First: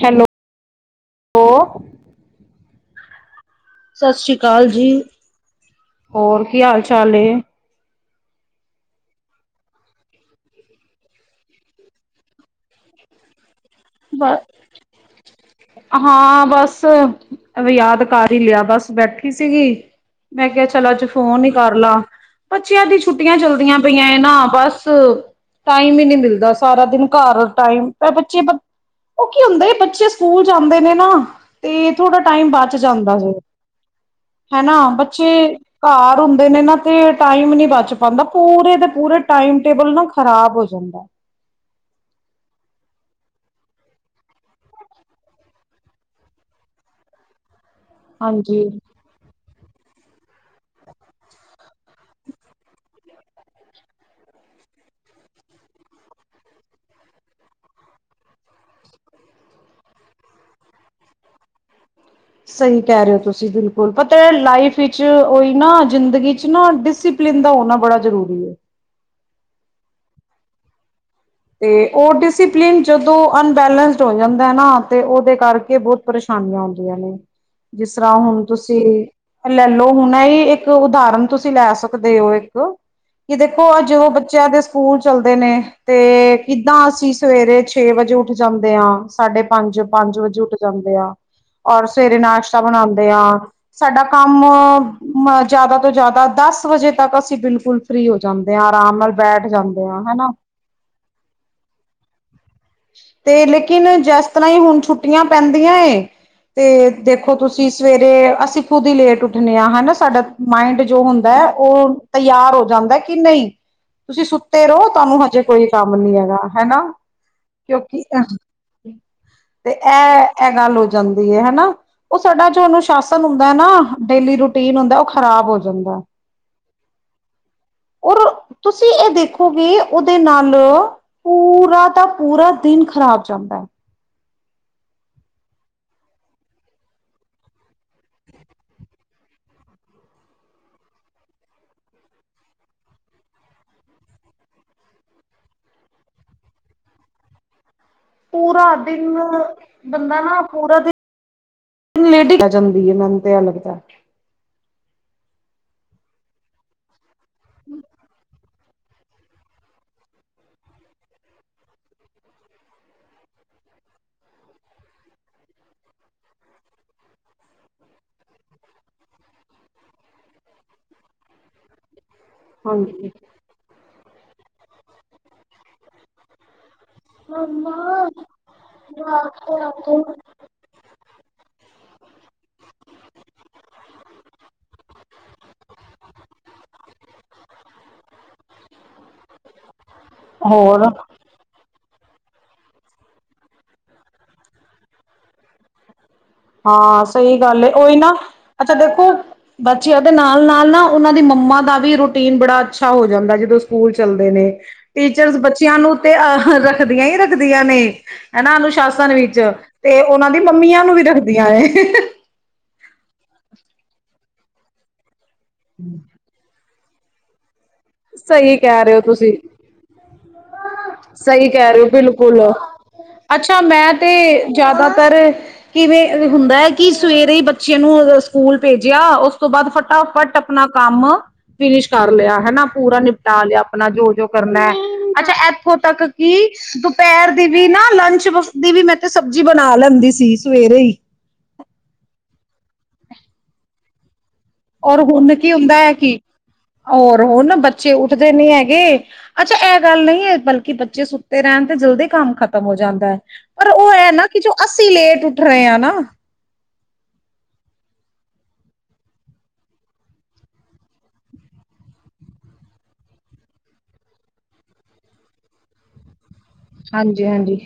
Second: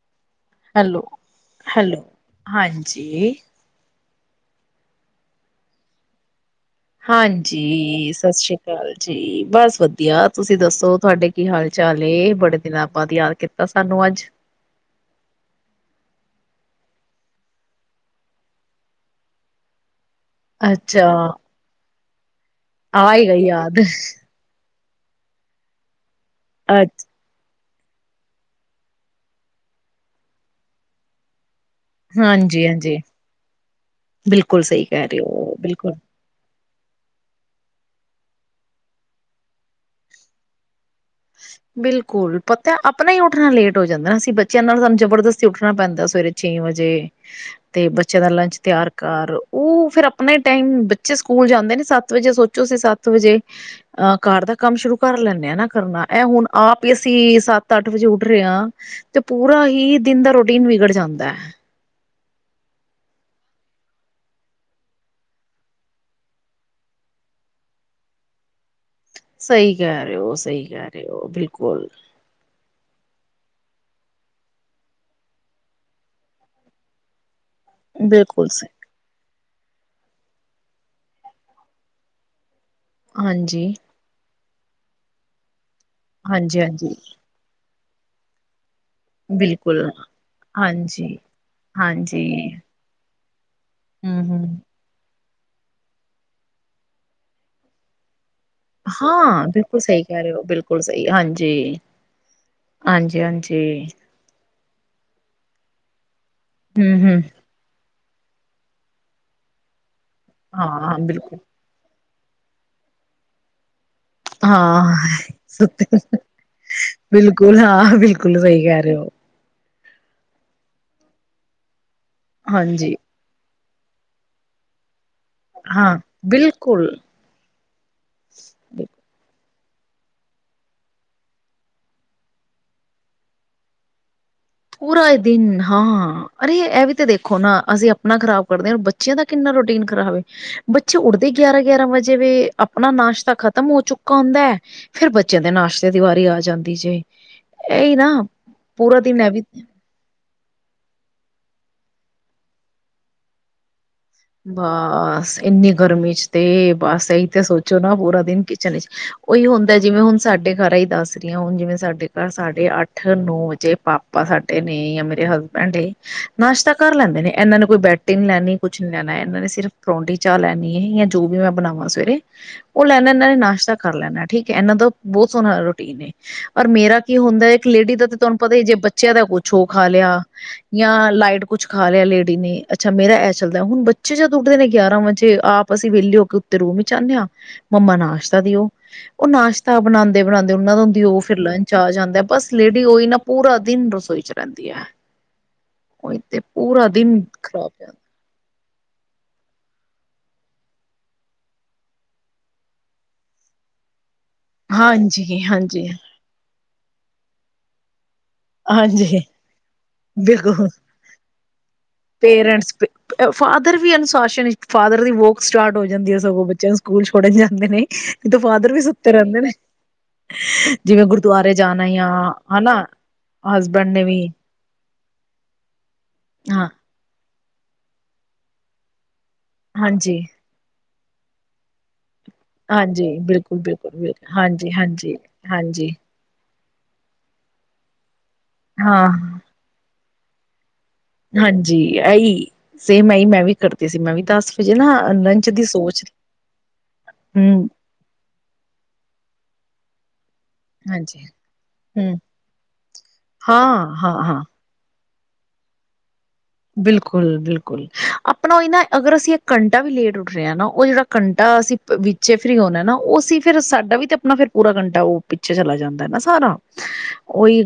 ਚਲੋ। Hello, hello ਹਾਂਜੀ। ਸਤਿ ਸ੍ਰੀ ਅਕਾਲ ਜੀ, ਹੋਰ ਕੀ ਹਾਲ ਚਾਲ ਏ? ਜੀ, ਸਤਿ ਸ਼੍ਰੀ ਅਕਾਲ ਜੀ, ਬਸ ਵਧੀਆ, ਤੁਸੀਂ ਦੱਸੋ ਤੁਹਾਡੇ ਕੀ ਹਾਲ ਚਾਲ ਨੇ ਬੜੇ? ਜ ਆਪਾਂ ਯਾਦ ਕੀਤਾ ਸਾਨੂੰ ਅੱਜ। ਹਾਂ, ਬਸ ਯਾਦ ਕਰ ਹੀ ਲਿਆ ਬਸ ਬੈਠੀ ਸੀਗੀ। ਮੈਂ ਕਿਹਾ ਚਲ ਅੱਜ ਅੱਛਾ, ਫੋਨ ਹੀ ਕਰ ਲਾ ਬੱਚਿਆਂ ਦੀ ਆ ਹੀ ਛੁੱਟੀਆਂ ਗਈ ਚੱਲਦੀਆਂ ਯਾਦ, ਪਈਆਂ ਇਹ ਨਾ ਬਸ। ਬਸ ਟਾਈਮ ਹੀ ਨੀ ਮਿਲਦਾ ਸਾਰਾ ਅੱਛਾ ਦਿਨ ਘਰ ਟਾਈਮ ਇਹ ਬੱਚੇ। ਉਹ ਕੀ ਹੁੰਦਾ ਬੱਚੇ ਸਕੂਲ ਜਾਂਦੇ ਨੇ ਨਾ ਤੇ ਥੋੜਾ ਟਾਈਮ ਹਾਂਜੀ, ਬਚ ਹਾਂਜੀ। ਜਾਂਦਾ ਜੇ। ਬਿਲਕੁਲ ਸਹੀ ਹਨਾ ਕਹਿ ਰਹੇ ਬੱਚੇ ਹੋ, ਬਿਲਕੁਲ। ਘਰ ਹੁੰਦੇ ਨੇ ਨਾ। ਤੇ ਟਾਈਮ ਨੀ ਬਚ ਪਾਉਂਦਾ ਪੂਰੇ ਤੇ ਪੂਰੇ ਟਾਈਮ ਟੇਬਲ ਨਾ ਖ਼ਰਾਬ ਹੋ ਜਾਂਦਾ। ਬਿਲਕੁਲ ਪਤਾ ਆਪਣਾ ਹੀ ਉੱਠਣਾ ਲੇਟ ਹੋ ਜਾਂਦਾ ਅਸੀਂ ਬੱਚਿਆਂ ਨਾਲ ਸਾਨੂੰ ਜਬਰਦਸਤੀ ਉੱਠਣਾ ਪੈਂਦਾ ਸਵੇਰੇ। ਛੇ ਵਜੇ। ਤੇ ਬੱਚਿਆਂ ਦਾ ਲੰਚ ਹਾਂਜੀ ਤਿਆਰ ਕਰ ਉਹ ਫਿਰ। ਆਪਣੇ ਟਾਈਮ ਬੱਚੇ ਸਕੂਲ ਜਾਂਦੇ ਨੇ ਸੱਤ ਵਜੇ। ਸੋਚੋ ਤੁਸੀ ਸੱਤ ਸੱਤ ਵਜੇ ਅਹ ਘਰ ਦਾ ਕੰਮ ਸ਼ੁਰੂ ਕਰ ਲੈਂਦੇ ਆ ਨਾ ਕਰਨਾ। ਇਹ ਹੁਣ ਆਪ ਹੀ ਅਸੀਂ ਸੱਤ ਅੱਠ ਵਜੇ ਉੱਡ ਰਹੇ ਹਾਂ। ਤੇ ਪੂਰਾ ਹੀ ਦਿਨ ਦਾ ਰੋਟੀਨ ਵਿਗੜ ਜਾਂਦਾ। ਸਹੀ ਕਹਿ ਰਹੇ ਹੋ ਤੁਸੀਂ ਬਿਲਕੁਲ ਪਤਾ ਲਾਈਫ ਵਿੱਚ ਉਈ ਨਾ ਜ਼ਿੰਦਗੀ ਚ ਨਾ ਡਿਸ ਡਿਸਿਪਲਿਨ ਦਾ ਹੋਣਾ ਬੜਾ ਜ਼ਰੂਰੀ ਏ। ਸਹੀ ਕਹਿ ਰਹੇ ਹੋ, ਸਹੀ ਕਹਿ ਰਹੇ ਹੋ, ਬਿਲਕੁਲ। ਤੇ ਉਹ। ਡਿਸਿਪਲਿਨ ਜਦੋਂ ਅਨਬੈਲੈਂਸਡ ਹੋ ਜਾਂਦਾ ਨਾ ਤੇ ਉਹਦੇ ਕਰਕੇ ਬਹੁਤ ਪਰੇਸ਼ਾਨੀਆਂ ਆਉਂਦੀਆਂ ਨੇ। ਜਿਸ ਤਰ੍ਹਾਂ ਹੁਣ ਬਿਲਕੁਲ ਸ ਤੁਸੀਂ। ਲੈ ਲੋ ਇਹ ਹੁਣ ਇੱਕ ਉਦਾਹਰਣ ਤੁਸੀਂ ਲੈ ਸਕਦੇ ਹੋ। ਇੱਕ ਕਿ ਹਾਂਜੀ ਦੇਖੋ ਅੱਜ ਉਹ ਬੱਚਿਆਂ ਦੇ ਸਕੂਲ ਚੱਲਦੇ ਨੇ। ਤੇ ਹਾਂਜੀ ਕਿੱਦਾਂ ਹਾਂਜੀ ਅਸੀਂ ਸਵੇਰੇ ਛੇ ਵਜੇ ਉੱਠ ਜਾਂਦੇ ਆ। ਸਾਢੇ ਪੰਜ ਬਿਲਕੁਲ ਪੰਜ ਵਜੇ ਉੱਠ ਜਾਂਦੇ ਆ ਹਾਂਜੀ ਔਰ ਸਵੇਰੇ ਹਾਂਜੀ ਨਾਸ਼ਤਾ ਬਣਾਉਂਦੇ ਆ। ਸਾਡਾ ਹਮ ਕੰਮ ਹਮ ਜ਼ਿਆਦਾ ਤੋਂ ਜ਼ਿਆਦਾ ਦਸ ਵਜੇ ਤੱਕ ਅਸੀਂ ਬਿਲਕੁਲ ਫ੍ਰੀ ਹੋ। ਜਾਂਦੇ ਆ ਆਰਾਮ ਨਾਲ ਬੈਠ ਜਾਂਦੇ ਆ ਹਨਾ। ਹੋਰ ਸਹੀ ਹਾਂਜੀ। ਹਾਂਜੀ ਤੇ ਹਾਂਜੀ ਲੇਕਿਨ ਜਿਸ ਤਰ੍ਹਾਂ ਹੀ ਹੁਣ ਛੁੱਟੀਆਂ ਪੈਂਦੀਆਂ ਏ ਤੇ ਹਮ ਹਮ ਦੇਖੋ ਤੁਸੀਂ ਤੁਸੀਂ ਸਵੇਰੇ ਅਸੀਂ ਖੁਦ ਹੀ ਲੇਟ ਉੱਠਣੇ ਆਂ ਹਨਾ ਸਾਡਾ ਮਾਇੰਡ ਹਾਂ ਜੋ ਹੁੰਦਾ ਬਿਲਕੁਲ ਹੈ ਉਹ ਤਿਆਰ ਹੋ ਜਾਂਦਾ ਕਿ ਨਹੀਂ ਤੁਸੀਂ ਸੁੱਤੇ ਹਾਂ ਰਹੋ ਤੁਹਾਨੂੰ ਹਜੇ ਕੋਈ ਕੰਮ ਸੁੱਤੇ ਨਹੀਂ ਹੈਗਾ ਹਨਾ। ਬਿਲਕੁਲ, ਹਾਂ ਕਿਉਂਕਿ ਬਿਲਕੁਲ ਸਹੀ ਕਹਿ ਰਹੇ ਹੋ। ਤੇ ਇਹ ਇਹ ਗੱਲ ਹੋ ਜਾਂਦੀ ਐ ਹਨਾ ਉਹ ਸਾਡਾ ਜੋ ਹਾਂਜੀ ਅਨੁਸ਼ਾਸਨ ਹੁੰਦਾ ਨਾ ਡੇਲੀ ਰੂਟੀਨ ਹੁੰਦਾ ਉਹ ਖਰਾਬ ਹੋ ਹਾਂ ਜਾਂਦਾ ਬਿਲਕੁਲ। ਔਰ ਤੁਸੀਂ ਇਹ ਦੇਖੋਗੇ ਉਹਦੇ ਨਾਲ ਪੂਰਾ ਤਾਂ ਪੂਰਾ ਦਿਨ ਖ਼ਰਾਬ ਜਾਂਦਾ। ਪੂਰਾ ਦਿਨ ਹਾਂ ਅਰੇ ਇਹ ਵੀ ਤਾਂ ਦੇਖੋ ਨਾ ਅਸੀਂ ਆਪਣਾ ਖ਼ਰਾਬ ਕਰਦੇ ਹਾਂ ਬਚ ਬੱਚਿਆਂ ਦਾ ਕਿੰਨਾ ਰੋਟੀਨ ਖਰਾਬ ਵੇ ਬੱਚੇ ਉੱਡਦੇ ਗਿਆਰਾਂ ਗਿਆਰਾਂ ਵਜੇ ਵੇ ਆਪਣਾ ਨਾਸ਼ਤਾ ਖ਼ਤਮ ਹੋ ਚੁੱਕਾ ਹੁੰਦਾ ਵੈ। ਫੇਰ ਬੱਚਿਆਂ ਦੇ ਨਾਸ਼ਤੇ ਦੀ ਵਾਰੀ ਆ ਜਾਂਦੀ ਜੇ ਇਹੀ ਨਾ ਪੂਰਾ ਦਿਨ ਬੰਦਾ ਨਾ ਪੂਰਾ ਦਿਨ [unintelligible] ਆ ਜਾਂਦੀ ਐ ਮੈਨੂੰ ਤੇ ਐ ਲੱਗਦਾ। ਬਸ ਇੰਨੀ ਗਰਮੀ ਚ ਤੇ ਬਸ ਇਹੀ ਤੇ ਸੋਚੋ ਨਾ ਪੂਰਾ ਦਿਨ ਕਿਚਨ ਉਹੀ ਹੁੰਦਾ ਜਿਵੇਂ ਹੁਣ ਸਾਡੇ ਘਰਾਂ ਹੀ ਦੱਸ ਰਹੀ ਹਾਂ ਹੁਣ ਜਿਵੇਂ ਸਾਡੇ ਘਰ ਸਾਡੇ ਅੱਠ ਨੌ ਵਜੇ ਪਾ [unintelligible] ਸਾਡੇ ਨੇ ਜਾਂ ਮੇਰੇ ਹਸਬੈਂਡ ਨਾਸ਼ਤਾ ਕਰ ਲੈਂਦੇ ਨੇ ਇਹਨਾਂ ਨੇ ਕੋਈ ਬੈਡ ਟੀ ਨੀ ਲੈਣੀ ਕੁ ਕੁਛ ਨੀ ਲੈਣਾ ਇਹਨਾਂ ਨੇ ਸਿਰਫ ਪਰੌਂਠੀ ਚਾਹ ਲੈਣੀ ਹੈ ਜਾਂ ਜੋ ਵੀ ਮੈਂ ਬਣਾਵਾਂ ਸਵੇਰੇ। ਉਹ ਲੈਣਾ ਹਾਂਜੀ। ਇਹਨਾਂ ਨੇ ਨਾਸ਼ਤਾ ਕਰ ਲੈਣਾ ਠੀਕ ਹੈ ਇਹਨਾਂ ਦਾ ਬਹੁਤ ਸੋਹਣਾ ਰੂਟੀਨ ਔਰ ਮੇਰਾ ਕੀ ਹੁੰਦਾ ਇੱਕ ਲੇਡੀ ਦਾ ਤੇ ਤੁਹਾਨੂੰ ਪਤਾ ਹੀ ਜੇ ਬੱਚਿਆਂ ਦਾ ਕੁਛ ਓ ਖਾ ਲਿਆ। ਜਾਂ ਲਾਈਟ ਕੁਛ ਖਾ ਲਿਆ ਲੇਡੀ ਨੇ ਅੱਛਾ ਮੇਰਾ ਚੱਲਦਾ ਹੁਣ ਬੱਚੇ ਜਦ ਉੱਠਦੇ ਨੇ ਗਿਆਰਾਂ ਵਜੇ ਆਪ ਅਸੀਂ ਵਿਹਲੇ ਹੋ ਕੇ ਉਤੇ ਰੋਬ ਜਮਾਨੇ ਹਾਂ। ਮੰਮਾ ਨਾਸ਼ਤਾ ਦਿਓ ਉਹ ਨਾਸ਼ਤਾ ਬਣਾਉਂਦੇ, ਬਣਾਉਂਦੇ ਉਹਨਾਂ ਦਾ ਹੋਰ ਹੁੰਦੀ ਉਹ ਫਿਰ ਲੰਚ ਆ ਜਾਂਦਾ ਬਸ ਲੇਡੀ ਉਹੀ ਨਾ ਪੂਰਾ ਦਿਨ ਰਸੋਈ ਚ ਰਹਿੰਦੀ ਹੈ। ਉੱਹੀ ਤੇ ਪੂਰਾ ਹਾਂ ਦਿਨ ਸਹੀ ਗੱਲ ਖ਼ਰਾਬ ਉਹੀ ਜਾਂਦਾ ਨਾ ਅੱਛਾ ਦੇਖੋ। ਬੱਚਿਆਂ ਉਹਦੇ ਨਾਲ ਨਾਲ ਨਾ ਉਹਨਾਂ ਦੀ ਮੰਮਾ ਦਾ ਵੀ ਰੂਟੀਨ ਬੜਾ ਅੱਛਾ ਹੋ ਜਾਂਦਾ ਜਦੋਂ ਸਕੂਲ ਚੱਲਦੇ ਨੇ ਟੀਚਰਸ ਹਾਂਜੀ ਬੱਚਿਆਂ ਹਾਂਜੀ ਨੂੰ ਤੇ ਅ ਰੱਖਦੀਆਂ ਹੀ ਰੱਖਦੀਆਂ ਨੇ ਹਨਾ ਅਨੁਸ਼ਾਸਨ ਹਾਂਜੀ ਵਿੱਚ ਤੇ ਉਹਨਾਂ ਦੀ ਬਿਲਕੁਲ ਮੰਮੀਆਂ ਨੂੰ ਵੀ ਰੱਖਦੀ ਹ [unintelligible] ਪੇਰੈਂਟਸ ਫਾਦਰ ਵੀ ਅਨੁਸ਼ਾਸਨ ਫਾਦਰ ਦੀ ਵਰਕ ਸਟਾਰਟ ਹੋ ਜਾਂਦੀ ਹੈ ਸਗੋਂ ਬੱਚਿਆਂ ਨੂੰ ਸਕੂਲ ਛੋੜਨ ਜਾਂਦੇ ਨੇਤੇ ਸਹੀ ਫਾਦਰ ਵੀ ਕਹਿ ਰਹੇ ਹੋ ਸੁੱਤੇ ਤੁਸੀਂ ਰਹਿੰਦੇ ਨੇ। ਜਿਵੇਂ ਸਹੀ ਗੁਰਦੁਆਰੇ ਕਹਿ ਰਹੇ ਜਾਣਾ ਹੋ ਆ ਬਿਲਕੁਲ ਹਨਾ। ਅੱਛਾ ਹਸਬੈਂਡ ਮੈਂ ਨੇ ਤੇ ਵੀ ਜ਼ਿਆਦਾਤਰ ਕਿਵੇਂ ਹੁੰਦਾ ਹੈ ਹਾਂ ਕਿ ਸਵੇਰੇ ਹੀ ਬੱਚੇ ਨੂੰ ਸਕੂਲ ਭੇਜਿਆ ਉਸ ਤੋਂ ਬਾਅਦ ਹਾਂਜੀ ਫਟਾਫਟ ਆਪਣਾ ਕੰਮ ਫਿਨਿਸ਼ ਕਰ ਲਿਆ ਹਨਾ। ਪੂਰਾ ਹਾਂਜੀ ਨਿਪਟਾ ਬਿਲਕੁਲ ਲਿਆ ਆਪਣਾ ਬਿਲਕੁਲ ਜੋ ਜੋ ਬਿਲਕੁਲ ਕਰਨਾ ਹਾਂਜੀ ਹਾਂਜੀ ਅੱਛਾ ਇੱਥੋਂ ਹਾਂਜੀ ਤੱਕ ਕਿ ਦੁਪਹਿਰ ਦੀ ਵੀ ਨਾ ਲੰਚ ਦੀ ਵੀ ਮੈਂ ਹਾਂ ਤੇ ਸਬਜ਼ੀ ਬਣਾ ਲੈਂਦੀ ਸੀ ਸਵੇਰੇ ਹੀ। ਹਾਂਜੀ ਆਈ ਸੇਮ ਆਈ ਮੈਂ ਵੀ ਕਰਦੀ ਸੀ ਮੈਂ ਵੀ ਦੱਸ ਔਰ ਹੁਣ ਕੀ ਹੁੰਦਾ ਹੈ ਕਿ ਹੋਰ ਹੁਣ ਹਮ ਬੱਚੇ ਉੱਠਦੇ ਨੀ ਹੈਗੇ? ਅੱਛਾ ਇਹ ਗੱਲ ਨਹੀਂ ਏ ਬਲਕਿ ਬੱਚੇ ਹਾਂਜੀ ਸੁੱਤੇ ਰਹਿਣ ਤੇ ਜਲਦੀ ਹਮ ਕੰਮ ਖ਼ਤਮ ਹੋ ਜਾਂਦਾ ਐ? ਹਾਂ ਹਾਂ। ਨਾ ਹਾਂ ਕਿ ਜੋ ਅਸੀਂ ਲੇਟ ਉੱਠ ਰਹੇ ਹਾਂ ਨਾ ਬਿਲਕੁਲ ਬਿਲਕੁਲ ਆਪਣਾ ਨਾ ਅਗਰ ਅਸੀਂ ਇੱਕ ਘੰਟਾ ਵੀ ਲੇਟ ਉੱਠ ਰਹੇ ਹਾਂ ਨਾ ਉਹ ਜਿਹੜਾ ਘੰਟਾ ਅਸੀਂ ਵਿੱਚੇ ਫਰੀ ਹੋਣਾ ਨਾ ਉਹ ਸੀ ਫਿਰ ਸਾਡਾ ਵੀ ਤਾਂ ਆਪਣਾ ਫਿਰ ਪੂਰਾ ਘੰਟਾ ਉਹ ਪਿੱਛੇ ਚਲਾ ਜਾਂਦਾ ਨਾ ਸਾਰਾ। ਹਾਂਜੀ ਹਾਂਜੀ ਉਹੀ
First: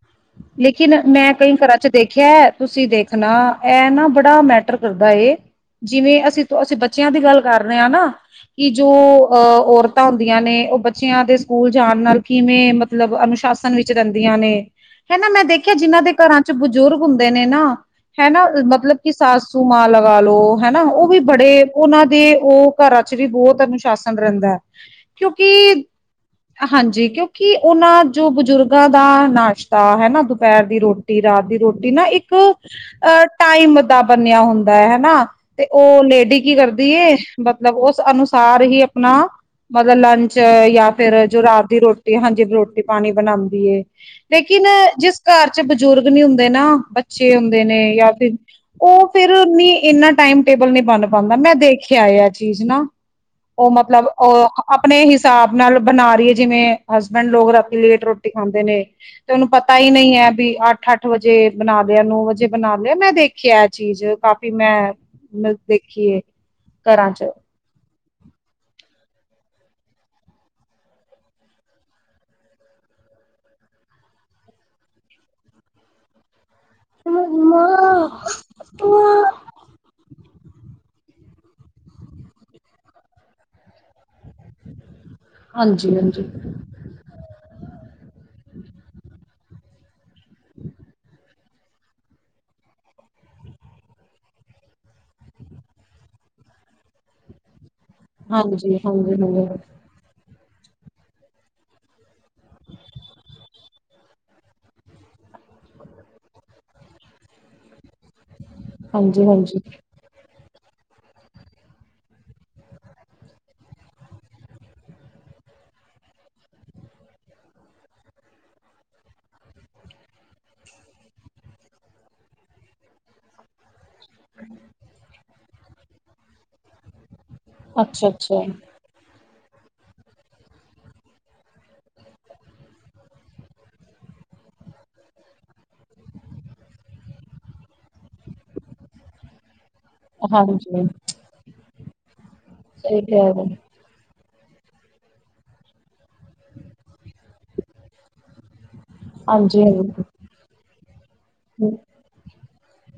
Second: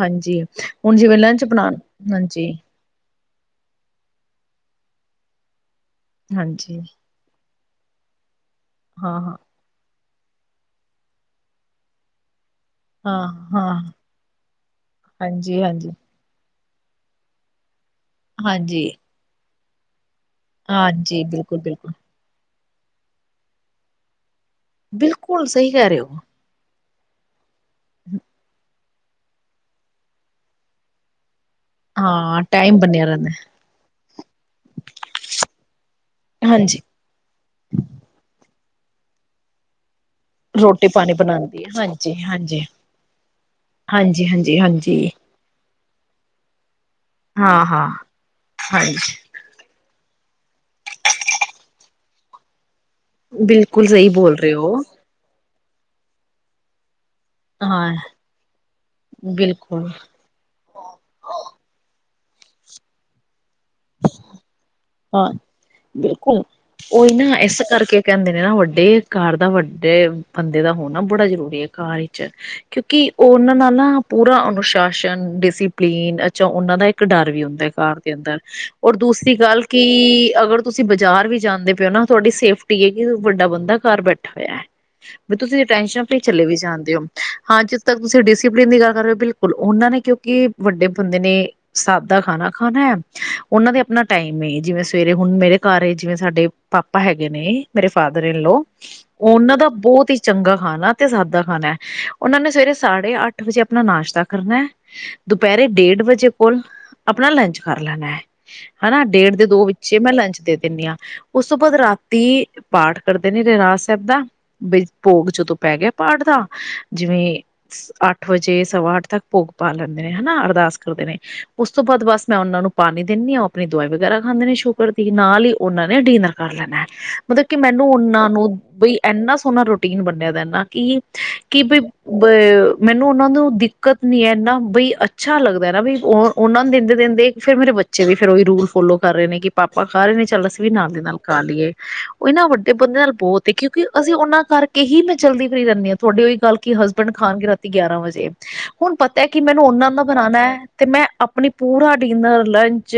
ਹਾਂਜੀ ਹੁਣ ਲੇਕਿਨ ਜਿਵੇਂ ਮੈਂ ਲੰਚ ਕਈ ਬਣਾਉਣ ਘਰਾਂ ਚ ਦੇਖਿਆ ਹਾਂਜੀ ਤੁਸੀਂ ਦੇਖ ਹਣਾ ਇਹ ਨਾ ਬੜਾ ਮੈਟਰ ਕਰਦਾ ਏ ਜਿਵੇਂ ਅਸੀਂ ਅਸੀਂ ਹਾਂਜੀ ਬੱਚਿਆਂ ਦੀ ਗੱਲ ਕਰ ਰਿਹਾ ਨਾ, ਕਿ ਜੋ ਹਾਂ ਹਾਂ ਅਹ ਔਰਤ ਤਾਂ ਹੁੰਦੀਆਂ ਨੇ, ਉਹ ਬੱਚਿਆਂ ਦੇ ਸਕੂਲ ਜਾਣ ਨਾਲ ਕਿਵੇਂ ਮਤਲਬ ਹਾਂ ਅਨ ਹਾਂ ਆਸਨ ਵਿੱਚ ਰਹਿੰਦੀਆਂ ਨੇ, ਹਨਾ ਮੈਂ ਹਾਂਜੀ ਦੇਖਿਆ ਹਾਂਜੀ ਜਿਹਨਾਂ ਦੇ ਘਰਾਂ ਵਿੱਚ ਬਜ਼ੁਰਗ ਹੁੰਦੇ ਨੇ ਨਾ ਹੈਨਾ ਹਾਂਜੀ ਮਤਲਬ ਕਿ ਸਾਸੂ ਮਾਂ ਲਗਾ ਲੋ, ਹੈਨਾ ਉਹ ਵੀ ਹਾਂਜੀ ਬੜੇ ਬਿਲਕੁਲ ਬਿਲਕੁਲ ਉਹਨਾਂ ਦੇ ਉਹ ਘਰਾਂ ਚ ਵੀ ਬਹੁਤ ਅਨੁਸ਼ਾਸਨ ਰਹਿੰਦਾ, ਬਿਲਕੁਲ ਕਿਉਂਕਿ ਸਹੀ ਕਹਿ ਰਹੇ ਹੋ ਹਾਂਜੀ, ਕਿਉਂਕਿ ਉਹਨਾਂ ਜੋ ਬਜ਼ੁਰਗਾਂ ਦਾ ਨਾਸ਼ਤਾ ਹੈ, ਨਾ ਦੁਪਹਿਰ ਦੀ ਰੋਟੀ, ਰਾਤ ਦੀ ਰੋਟੀ, ਨਾ ਇੱਕ ਹਾਂ ਟਾਈਮ ਬਣਿਆ ਅਹ ਰਹਿੰਦਾ ਟਾਈਮ ਦਾ ਬਣਿਆ ਹੁੰਦਾ ਹਨਾ, ਤੇ ਉਹ ਲੇਡੀ ਕੀ ਹਾਂਜੀ ਕਰਦੀ ਏ ਮਤਲਬ ਉਸ ਅਨੁਸਾਰ ਹੀ ਆਪਣਾ, ਮਤਲਬ ਲੰ ਚ ਰੋਟੀ ਜਾਂ ਪਾਣੀ ਫਿਰ ਜੋ ਬਣਾਉਂਦੀ ਰਾਤ ਹੈ ਦੀ ਰੋਟੀ ਐ, ਹਾਂਜੀ ਰੋ ਪਾਣੀ ਬਣਾਂਦੀ ਏ, ਹਾਂਜੀ ਹਾਂਜੀ ਲੇਕਿਨ ਹਾਂਜੀ ਜਿਸ ਘਰ ਚ ਬਜ਼ੁਰਗ ਨੀ ਹੁੰਦੇ ਨਾ ਬੱਚੇ ਹੁੰਦੇ ਹਾਂ ਹਾਂ ਨੇ, ਜਾਂ ਫਿਰ ਹਾਂਜੀ ਉਹ ਫਿਰ ਨਹੀਂ, ਇੰਨਾ ਟਾਈਮ ਟੇਬਲ ਨਹੀਂ ਬਣ ਪਾਂਦਾ, ਮੈਂ ਦੇਖਿਆ ਏ ਆਹ ਚੀਜ਼ ਨਾ। ਉਹ ਬਿਲਕੁਲ ਮਤਲਬ ਸਹੀ ਬੋਲ ਅ ਰਹੇ ਹੋ ਆਪਣੇ ਹਿਸਾਬ ਨਾਲ ਬਣਾ ਰਹੀ ਏ, ਜਿਵੇਂ ਹਸਬੈਂਡ ਲੋਕ ਰਾਤੀ ਹਾਂ ਲੇਟ ਰੋਟੀ ਖਾਂਦੇ ਨੇ, ਤੇ ਉਹਨੂੰ ਪਤਾ ਬਿਲਕੁਲ ਹੀ ਨਈ ਐ ਵੀ ਅੱਠ-ਅੱਠ ਅੱਠ ਵਜੇ ਬਣਾ ਲਿਆ, ਨੌ ਵਜੇ ਬਣਾ ਲਿਆ, ਮੈਂ ਦੇਖ ਕਿ ਆ ਚੀਜ਼, ਕਾਫੀ ਮੈਂ ਹਾਂ ਮ ਦੇਖੀਏ ਬਿਲਕੁਲ ਘਰਾਂ ਉਹੀ ਚ ਨਾ ਇਸ ਕਰਕੇ ਕਹਿੰਦੇ ਨੇ ਨਾ ਵੱਡੇ ਘਰ ਦਾ ਵੱਡੇ ਬੰਦੇ ਦਾ ਹੋਣਾ ਬੜਾ ਜ਼ਰੂਰੀ ਐ ਘਰ ਵਿੱਚ। ਕਿਉਂਕਿ ਉਹ ਉਹਨਾਂ ਨਾਲ ਨਾ ਪੂਰਾ ਅਨੁਸ਼ਾਸਨ, ਡਿਸੀਪਲੀਨ ਚ ਉਹਨਾਂ ਦਾ ਇੱਕ ਡਰ ਵੀ ਹੁੰਦਾ ਘਰ ਦੇ ਅੰਦਰ, ਔਰ ਦੂਸਰੀ ਗੱਲ ਕਿ ਕਿ ਅਗਰ ਤੁਸੀਂ ਬਾਜ਼ਾਰ ਵੀ ਜਾਂਦੇ ਪਏ ਹੋ ਨਾ ਤੁਹਾਡੀ ਸੇਫਟੀ ਐ, ਕਿ ਵੱਡਾ ਬੰਦਾ ਘਰ ਬੈਠਾ ਹੋਇਆ। ਵੀ ਤੁਸੀਂ ਟੈਨਸ਼ਨ ਫਰੀ ਹਾਂਜੀ-ਹਾਂਜੀ, ਚਲੇ ਵੀ ਜਾਣਦੇ ਹੋ। ਹਾਂ ਜਿੱਥੇ ਤੱਕ ਤੁਸੀਂ ਡਿਸਪਲਿਨ ਦੀ ਗੱਲ ਕਰ ਰਹੇ ਹੋ, ਬਿਲਕੁਲ ਉਹਨਾਂ ਨੇ ਕਿਉਂਕਿ ਵੱਡੇ ਬੰਦੇ ਨੇ ਸਾਦਾ ਖਾਣਾ ਖਾਣਾ ਐ। ਉਹਨਾਂ ਦੇ ਆਪਣਾ ਟਾਈਮ ਏ, ਜਿਵੇਂ ਸਵੇਰੇ ਹੁਣ ਮੇਰੇ ਘਰ ਜਿਵੇਂ ਸਾਡੇ ਪਾਪਾ ਹੈਗੇ ਨੇ ਮੇਰੇ ਫਾਦਰ ਇਨ ਲੋ, ਹਾਂਜੀ-ਹਾਂਜੀ, ਉਹਨਾਂ ਦਾ ਬਹੁਤ ਹੀ ਚੰਗਾ ਖਾਣਾ ਤੇ ਸਾਦਾ ਖਾਣਾ, ਉਹਨਾਂ ਨੇ ਸਵੇਰੇ ਸਾਢੇ ਅੱਠ ਵਜੇ ਆਪਣਾ ਨਾਸ਼ਤਾ ਕਰਨਾ। ਦੁਪਹਿਰੇ ਡੇਢ ਵਜੇ ਕੋਲ ਆਪਣਾ ਲੰਚ ਕਰ ਲੈਣਾ, ਹਨਾ ਡੇਢ ਦੇ ਹਾਂਜੀ-ਹਾਂਜੀ, ਦੋ ਵਿੱਚ ਤੇ ਮੈਂ ਲੰਚ ਦੇ ਦਿੰਨੀ ਆਂ, ਉਸ ਤੋਂ ਬਾਅਦ ਰਾਤੀ ਪਾਠ ਕਰਦੇ ਨੇ ਰਹਿਰਾਸ ਸਹਿਬ ਦਾ। ਬਈ ਭੋਗ ਜਦੋਂ ਪੈ ਗਿਆ ਪਾਠ ਦਾ, ਜਿਵੇਂ ਅੱਠ ਵਜੇ ਸਵਾ ਅੱਠ ਤੱਕ ਭੋਗ ਪਾ ਲੈਂਦੇ ਨੇ ਹਨਾ, ਅਰਦਾਸ ਕਰਦੇ ਨੇ ਉਸ ਤੋਂ ਬਾਅਦ ਬਸ ਮੈਂ ਉਹਨਾਂ ਨੂੰ ਪਾਣੀ ਦਿੰਨੀ ਆਂ, ਓਹ ਆਪਣੀ ਦਵਾਈ ਵਗੈਰਾ ਖਾਂਦੇ ਨੇ ਸ਼ੂਕਰ ਦੀ, ਨਾਲ ਹੀ ਉਹਨਾਂ ਨੇ ਡਿਨਰ ਕਰ ਲੈਣਾ। ਮਤਲਬ ਕਿ ਮੈਨੂੰ ਉਹਨਾਂ ਅੱਛਾ-ਅੱਛਾ, ਨੂੰ ਹਾਂਜੀ ਬਈ ਇੰਨਾ ਸੋਹਣਾ ਰੂਟੀਨ ਬਣਿਆ ਦਾ ਨਾ ਕਿ-ਕਿ ਬਈ ਬ ਮੈਨੂੰ ਉਹਨਾਂ ਨੂੰ ਦਿੱਕਤ ਨੀ ਐ, ਐਨਾ ਬਈ ਅੱਛਾ ਲੱਗਦਾ ਨਾ ਵੀ, ਉਹ ਉਹਨਾਂ ਨੂੰ ਦਿੰਦੇ-ਦਿੰਦੇ ਦੇਖ ਫਿਰ ਮੇਰੇ ਬੱ ਬੱਚੇ ਵੀ ਫੇਰ ਉਹੀ ਰੂਲ ਫੋਲੋ ਕਰ ਰਹੇ ਨੇ, ਕਿ ਪਾਪਾ ਖਾ ਰਹੇ ਨੇ ਹਾਂਜੀ ਹਾਂਜੀ ਅੱਛਾ ਅੱਛਾ ਚੱਲ ਅਸੀਂ ਵੀ ਹਾਂਜੀ ਨਾਲ ਦੀ ਨਾਲ ਖਾ ਲਈਏ, ਉਹ ਇਹ ਨਾ ਵੱਡ ਡੇ ਬੰਦੇ ਸਹੀ ਨਾਲ ਕਹਿ ਬਹੁਤ ਰਹੇ ਦੇਖੀ ਕਿ ਅਸੀਂ ਉਹਨਾਂ ਕਰਕੇ ਹੀ ਮੈਂ ਜਲਦੀ ਫਰੀ ਰਹਿੰਨੀ ਆਂ, ਤੁਹਾਡੀ ਉਹੀ ਗੱਲ ਕਿ ਹਸਬੈਂਡ ਖਾਣਗੇ ਰਾਤੀ ਗਿਆਰਾਂ ਵਜੇ। ਹੁਣ ਪਤਾ ਐ ਕਿ ਮੈਨੂੰ ਉਹਨਾਂ ਦਾ ਹਾਂਜੀ-ਹਾਂਜੀ ਬਣਾਣਾ ਐ, ਤੇ ਮੈਂ ਆਪਣੀ ਪੂਰਾ ਡੀਨਰ, ਲੰਚ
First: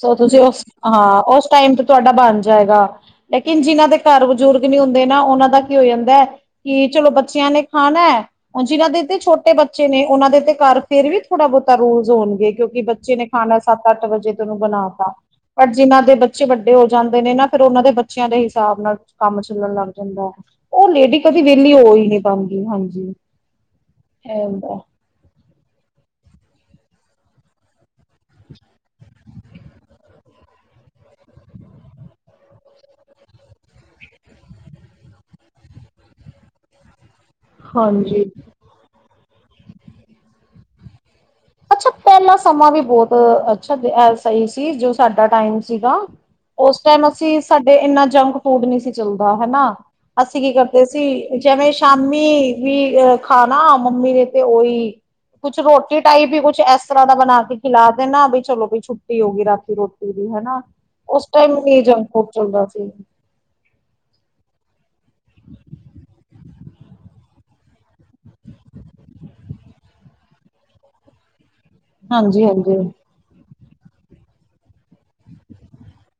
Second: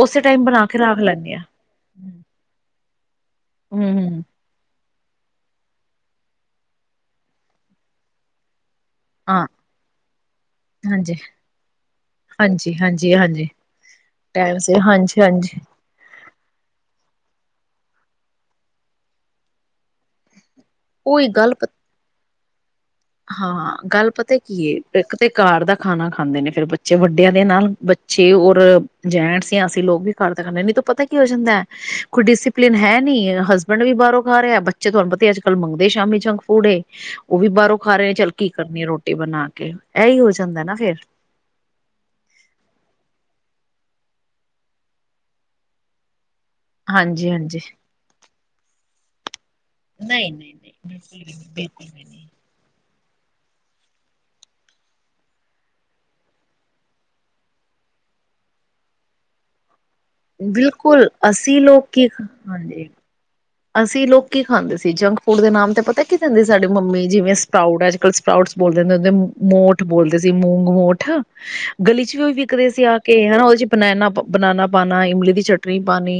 ਸੋ ਉਸੇ ਤੁਸੀਂ ਟਾਈਮ ਓਸ ਬਣਾ ਕੇ ਰੱਖ ਹਾਂ, ਲੈਂਦੀ ਓਸ ਟਾਈਮ ਤੇ ਤੁਹਾਡਾ ਹਮ ਬਣ ਜਾਏਗਾ, ਲੇਕਿਨ ਜਿਨਾਂ ਦੇ ਹਮ ਘਰ ਬਜ਼ੁਰਗ ਨੀਹੁੰਦੇ ਨਾ ਉਹਨਾਂ ਦਾ ਕੀ ਹੋ ਜਾਂਦਾ ਕਿ ਚਲੋ ਬੱਚਿਆਂ ਨੇ ਖਾਣਾ, ਹੁਣ ਜਿਹਨਾਂ ਦੇ ਹਾਂ ਛੋਟੇ-ਛੋਟੇ ਬੱਚੇ ਨੇ ਉਹਨਾਂ ਦੇ ਤੇ ਘਰ ਫੇਰ ਹਾਂਜੀ ਵੀ ਥੋੜਾ ਬਹੁਤਾ ਰੂਲਜ਼ ਹੋਣਗੇ, ਹਾਂਜੀ ਕਿਉਂਕਿ ਹਾਂਜੀ ਬੱਚੇ ਨੇ ਹਾਂਜੀ ਖਾਣਾ ਸੱਤ ਅੱਠ ਵਜੇ। ਟਾਈਮ ਸਿਰ ਹਾਂਜੀ ਹਾਂਜੀ ਜਿਨ੍ਹਾਂ ਦੇ ਬੱਚੇ ਵੱਡੇ ਹੋ ਜਾਂਦੇ ਨੇ ਨਾ, ਫਿਰ ਉਹਨਾਂ ਦੇ ਬੱਚਿਆਂ ਦੇ ਹਿਸਾਬ ਨਾਲ ਕੰਮ ਚੱਲਣ ਲੱਗ ਜਾਂਦਾ, ਉਹ ਲੇਡੀ ਉਹੀ ਕਦੀ ਗੱਲ ਵਿਹਲੀ ਹੋ ਹੀ ਨਹੀਂ ਪਾਂਦੀ, ਹਾਂਜੀ। ਹਾਂ, ਗੱਲ ਪਤਾ ਇਹ ਕੀ ਏ ਹੁੰਦਾ। ਇੱਕ ਤੇ ਘਰ ਦਾ ਖਾਣਾ ਖਾਂਦੇ ਨੇ ਫੇਰ ਬੱਚੇ ਵੱਡਿਆਂ ਦੇ ਨਾਲ, ਬੱਚੇ ਔਰ ਜੈਂਟਸ ਜਾਂ ਅਸੀਂ ਲੋਕ ਵੀ ਘਰ ਦਾ ਖਾਂਨੇ ਆਂ, ਨਈ ਤੇ ਪਤਾ ਕੀ ਹੋ ਜਾਂਦਾ, ਕੋਈ ਡਿਸਿਪਲਿਨ ਹੈ ਨੀ ਹਸ ਹਸਬੈਂਡ ਵੀ ਬਾਹਰੋਂ ਖਾ ਰਿਹਾ, ਬੱਚੇ ਤੁਹਾਨੂੰ ਪਤਾ ਅੱਜ-ਕੱਲ ਮੰਗਦੇ ਸ਼ਾਮੀ ਜੰਕ ਫੂਡ ਏ, ਉਹ ਵੀ ਬਾ ਘਰ ਵਿੱਚ ਹਾਂਜੀ ਕੀ ਕਰਨੀ ਆ ਰੋਟੀ ਬਣਾ ਕੇ ਇਹੀ ਹੋ ਜਾਂਦਾ ਨਾ ਫਿਰ ਅੱਛਾ ਪਹਿਲਾਂ ਸਮਾਂ ਵੀ ਬਹੁਤ ਅੱਛਾ ਸਹੀ ਸੀ ਜੋ ਸਾਡਾ ਟਾਈਮ ਸੀਗਾ। ਉਸ ਟਾਈਮ ਹਾਂਜੀ ਅਸੀਂ ਹਾਂਜੀ ਸਾਡੇ ਇੰਨਾ ਜੰਕ ਫੂਡ ਨਹੀਂ ਸੀ ਚੱਲਦਾ ਹਨਾ। ਨਹੀਂ ਅਸੀਂ ਕੀ ਨਹੀਂ ਨਹੀਂ ਕਰਦੇ ਸੀ ਜਿਵੇਂ ਬਿਲਕੁਲ ਵੀ ਨਹੀਂ ਬਿਲਕੁਲ ਵੀ ਸ਼ਾਮੀ ਨਹੀਂ ਵੀ ਅ ਖਾਣਾ ਮੰਮੀ ਨੇ ਤੇ ਉਹੀ ਕੁਛ ਰੋਟੀ ਟਾਈਪ ਹੀ ਕੁਛ ਇਸ ਤਰ੍ਹਾਂ ਦਾ ਬਣਾ ਕੇ ਖਿਲਾ ਦੇਣਾ ਵੀ ਚਲੋ ਬਈ ਛੁੱਟੀ ਹੋ ਗਈ ਰਾਤੀ ਰੋਟੀ ਦੀ ਹਨਾ ਬਿਲਕੁਲ ਉਸ ਟਾਈਮ ਅਸੀਂ ਨਹੀਂ ਲੋਕ ਕੀ ਜੰਕ ਫੂਡ ਚੱਲਦਾ ਹਾਂਜੀ ਸੀ। ਅਸੀਂ ਲੋਕੀ ਖਾਂਦੇ ਸੀ ਜੰਕ ਫੂਡ ਦੇ ਨਾਮ ਤੇ ਪਤਾ ਕੀ ਦਿੰਦੇ ਸਾਡੀ ਮੰਮੀ ਜਿਵੇਂ ਸਪਰਾਉਟ ਅੱਜ ਕੱਲ ਸਪਰਾਉਟ ਬੋਲ ਦਿੰਦੇ ਹੁੰਦੇ ਮੋਠ ਬੋਲਦੇ ਸੀ ਮੂੰਗ ਮੋਠ [inaudible] ਗਲੀ ਚ ਵੀ ਉਹ ਵੀ ਵਿਕਦੇ ਹਾਂਜੀ-ਹਾਂਜੀ ਸੀ ਆ ਕੇ ਹਨਾ ਉਹਦੇ ਚ ਬਣੈਣਾ ਬਨਣਾ ਪਾਉਣਾ ਇਮਲੀ ਦੀ ਚਟਨੀ ਪਾਣੀ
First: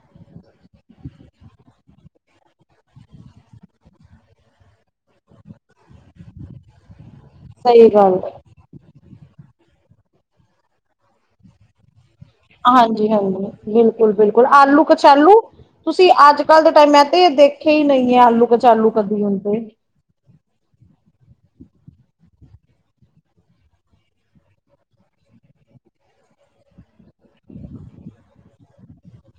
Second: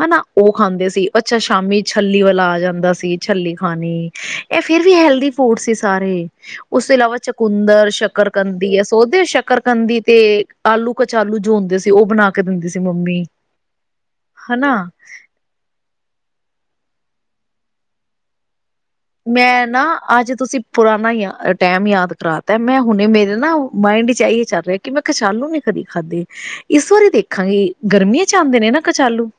ਹਨਾ ਉਹ ਖਾਂਦੇ ਸੀ ਅੱਛਾ ਸ਼ਾਮੀ ਛਲੀ ਵਾਲਾ ਆ ਜਾਂਦਾ ਸੀ ਛਲੀ ਖਾਣੀ ਇਹ ਫਿਰ ਵੀ ਹੈਲਦੀ ਫੂਡ ਸੀ ਸਾਰੇ ਉਸ ਤੋਂ ਇਲਾਵਾ ਸਹੀ ਚਕੁੰਦਰ ਗੱਲ ਹੈ। ਸ਼ੱਕਰ ਕੰਦੀ ਹੈ ਸੋਦੇ ਸ਼ੱਕਰ ਕੰਦੀ ਤੇ ਆਲੂ ਕਚਾਲੂ ਜੋ ਹੁੰਦੇ ਸੀ ਉਹ ਬਣਾ ਕੇ ਦਿੰਦੀ ਸੀ ਹਾਂਜੀ ਮੰਮੀ ਹਾਂਜੀ ਬਿਲਕੁਲ ਬਿਲਕੁਲ ਹਨਾ ਆਲੂ ਕ ਕਚਾਲੂ ਤੁਸੀਂ ਅੱਜ ਕੱਲ ਦੇ ਟਾਈਮ ਤੇ ਇਹ ਦੇਖੇ ਹੀ ਨਹੀਂ ਹੈ ਆਲੂ ਕਚਾਲੂ ਕਦੀ ਹੁਣ ਤੇ ਮੈਂ ਨਾ ਅੱਜ ਤੁਸੀਂ ਪੁਰਾਣਾ ਯ ਟੈਮ ਯਾਦ ਕਰਾਤਾ ਮੈਂ ਹੁਣੇ ਮੇਰੇ ਨਾ ਮਾਇੰਡ ਚ ਇਹੀ ਚੱਲ ਰਿਹਾ ਕਿ ਮੈਂ ਕਚਾਲੂ ਨਹੀਂ ਕਦੇ ਖਾਧੇ ਇਸ ਵਾਰੀ ਦੇਖਾਂਗੀ ਗਰਮੀਆਂ ਚ ਆਉਂਦੇ ਨੇ ਨਾ ਕਚਾਲੂ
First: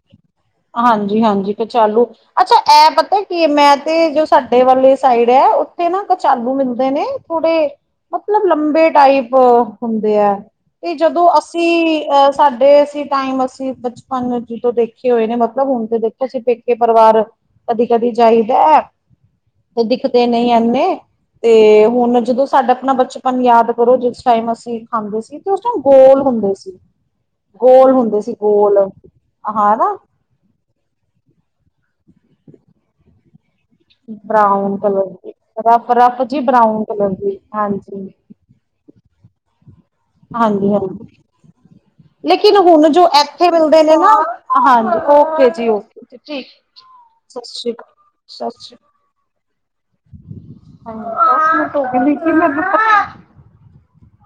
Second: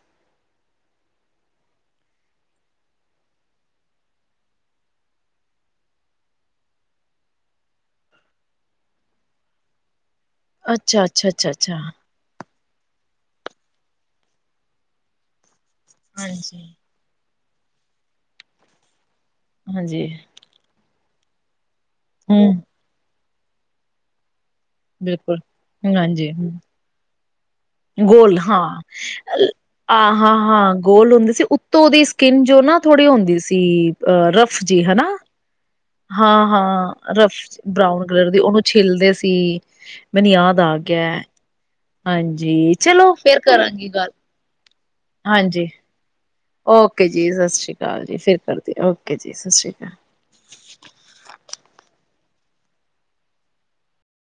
ਹਾਂਜੀ ਹਾਂਜੀ ਕਚਾਲੂ ਅੱਛਾ ਇਹ ਪਤਾ ਕੀ ਮੈਂ ਤੇ ਜੋ ਸਾਡੇ ਵਾਲੇ ਸਾਈਡ ਹੈ ਉੱਥੇ ਨਾ ਕਚਾਲੂ ਮਿਲਦੇ ਨੇ ਥੋੜੇ ਮਤਲਬ ਲੰਬੇ ਟਾਈਪ ਹੁੰਦੇ ਹੈ। ਤੇ ਅੱਛਾ ਜਦੋਂ ਅੱਛਾ ਅੱਛਾ ਅੱਛਾ ਅਸੀਂ ਅ ਸਾਡੇ ਸੀ ਟਾਈਮ ਅਸੀਂ ਬਚਪਨ ਜਦੋਂ ਦੇਖੇ ਹੋਏ ਨੇ ਮਤਲਬ ਹੁਣ ਤੇ ਦੇਖੋ ਸੀ ਹਾਂਜੀ ਪੇਕੇ ਪਰਿਵਾਰ ਕਦੀ ਕਦੀ ਜਾਈਦਾ ਤੇ ਹਾਂਜੀ ਦਿਖਦੇ ਨਹੀਂ ਐਨੇ ਤੇ ਹੁਣ ਜਦੋਂ ਹਮ ਸਾਡਾ ਆਪਣਾ ਬਚਪਨ ਹੁਣ ਯਾਦ ਕਰੋ ਜਿਸ ਟਾਈਮ ਅਸੀਂ ਖਾਂਦੇ ਬਿਲਕੁਲ ਸੀ ਤੇ ਉਸ ਟਾਈਮ ਗੋਲ ਹਾਂਜੀ ਹੁੰਦੇ ਸੀ। ਗੋਲ ਹੁੰਦੇ ਸੀ ਗੋਲ ਹਾਂ ਨਾ ਆਹ ਹਾਂ ਹਾਂ ਗੋਲ ਹੁੰਦੀ ਸੀ ਉੱਤੋਂ ਉਹਦੀ ਸਕਿੰਨ ਜੋ ਨਾ ਥੋੜੀ ਹੁੰਦੀ ਸੀ। ਸੀ ਅ ਰਫ ਬਰਾਊਨ ਜੀ ਕਲਰ ਹਨਾ ਦੀ ਰਫ ਰਫ ਜੀ ਹਾਂ ਬਰਾਊਨ ਕਲਰ ਹਾਂ ਰਫ ਦੀ ਹਾਂਜੀ ਬਰਾਊਨ ਕਲਰ ਦੀ ਉਹਨੂੰ ਛੀਲਦੇ ਸੀ। ਮੈਨੂੰ ਯਾਦ ਹਾਂਜੀ ਆ ਹਾਂਜੀ ਗਿਆ ਲੇਕਿਨ ਹਾਂਜੀ ਹੁਣ ਜੋ ਚਲੋ ਫੇਰ ਇੱਥੇ ਮਿਲਦੇ ਕਰਾਂਗੀ ਨੇ ਨਾ ਗੱਲ ਹਾਂਜੀ ਓਕੇ ਜੀ ਹਾਂਜੀ ਓਕੇ ਠੀਕ ਓਕੇ ਜੀ ਸਤਿ ਸ਼੍ਰੀ ਅਕਾਲ ਜੀ ਫਿਰ ਕਰਦੇ ਓਕੇ ਜੀ ਸਤਿ ਸ਼੍ਰੀ ਅਕਾਲ ਦਸ ਮਿੰਟ ਹੋ ਗਏ ਨੇ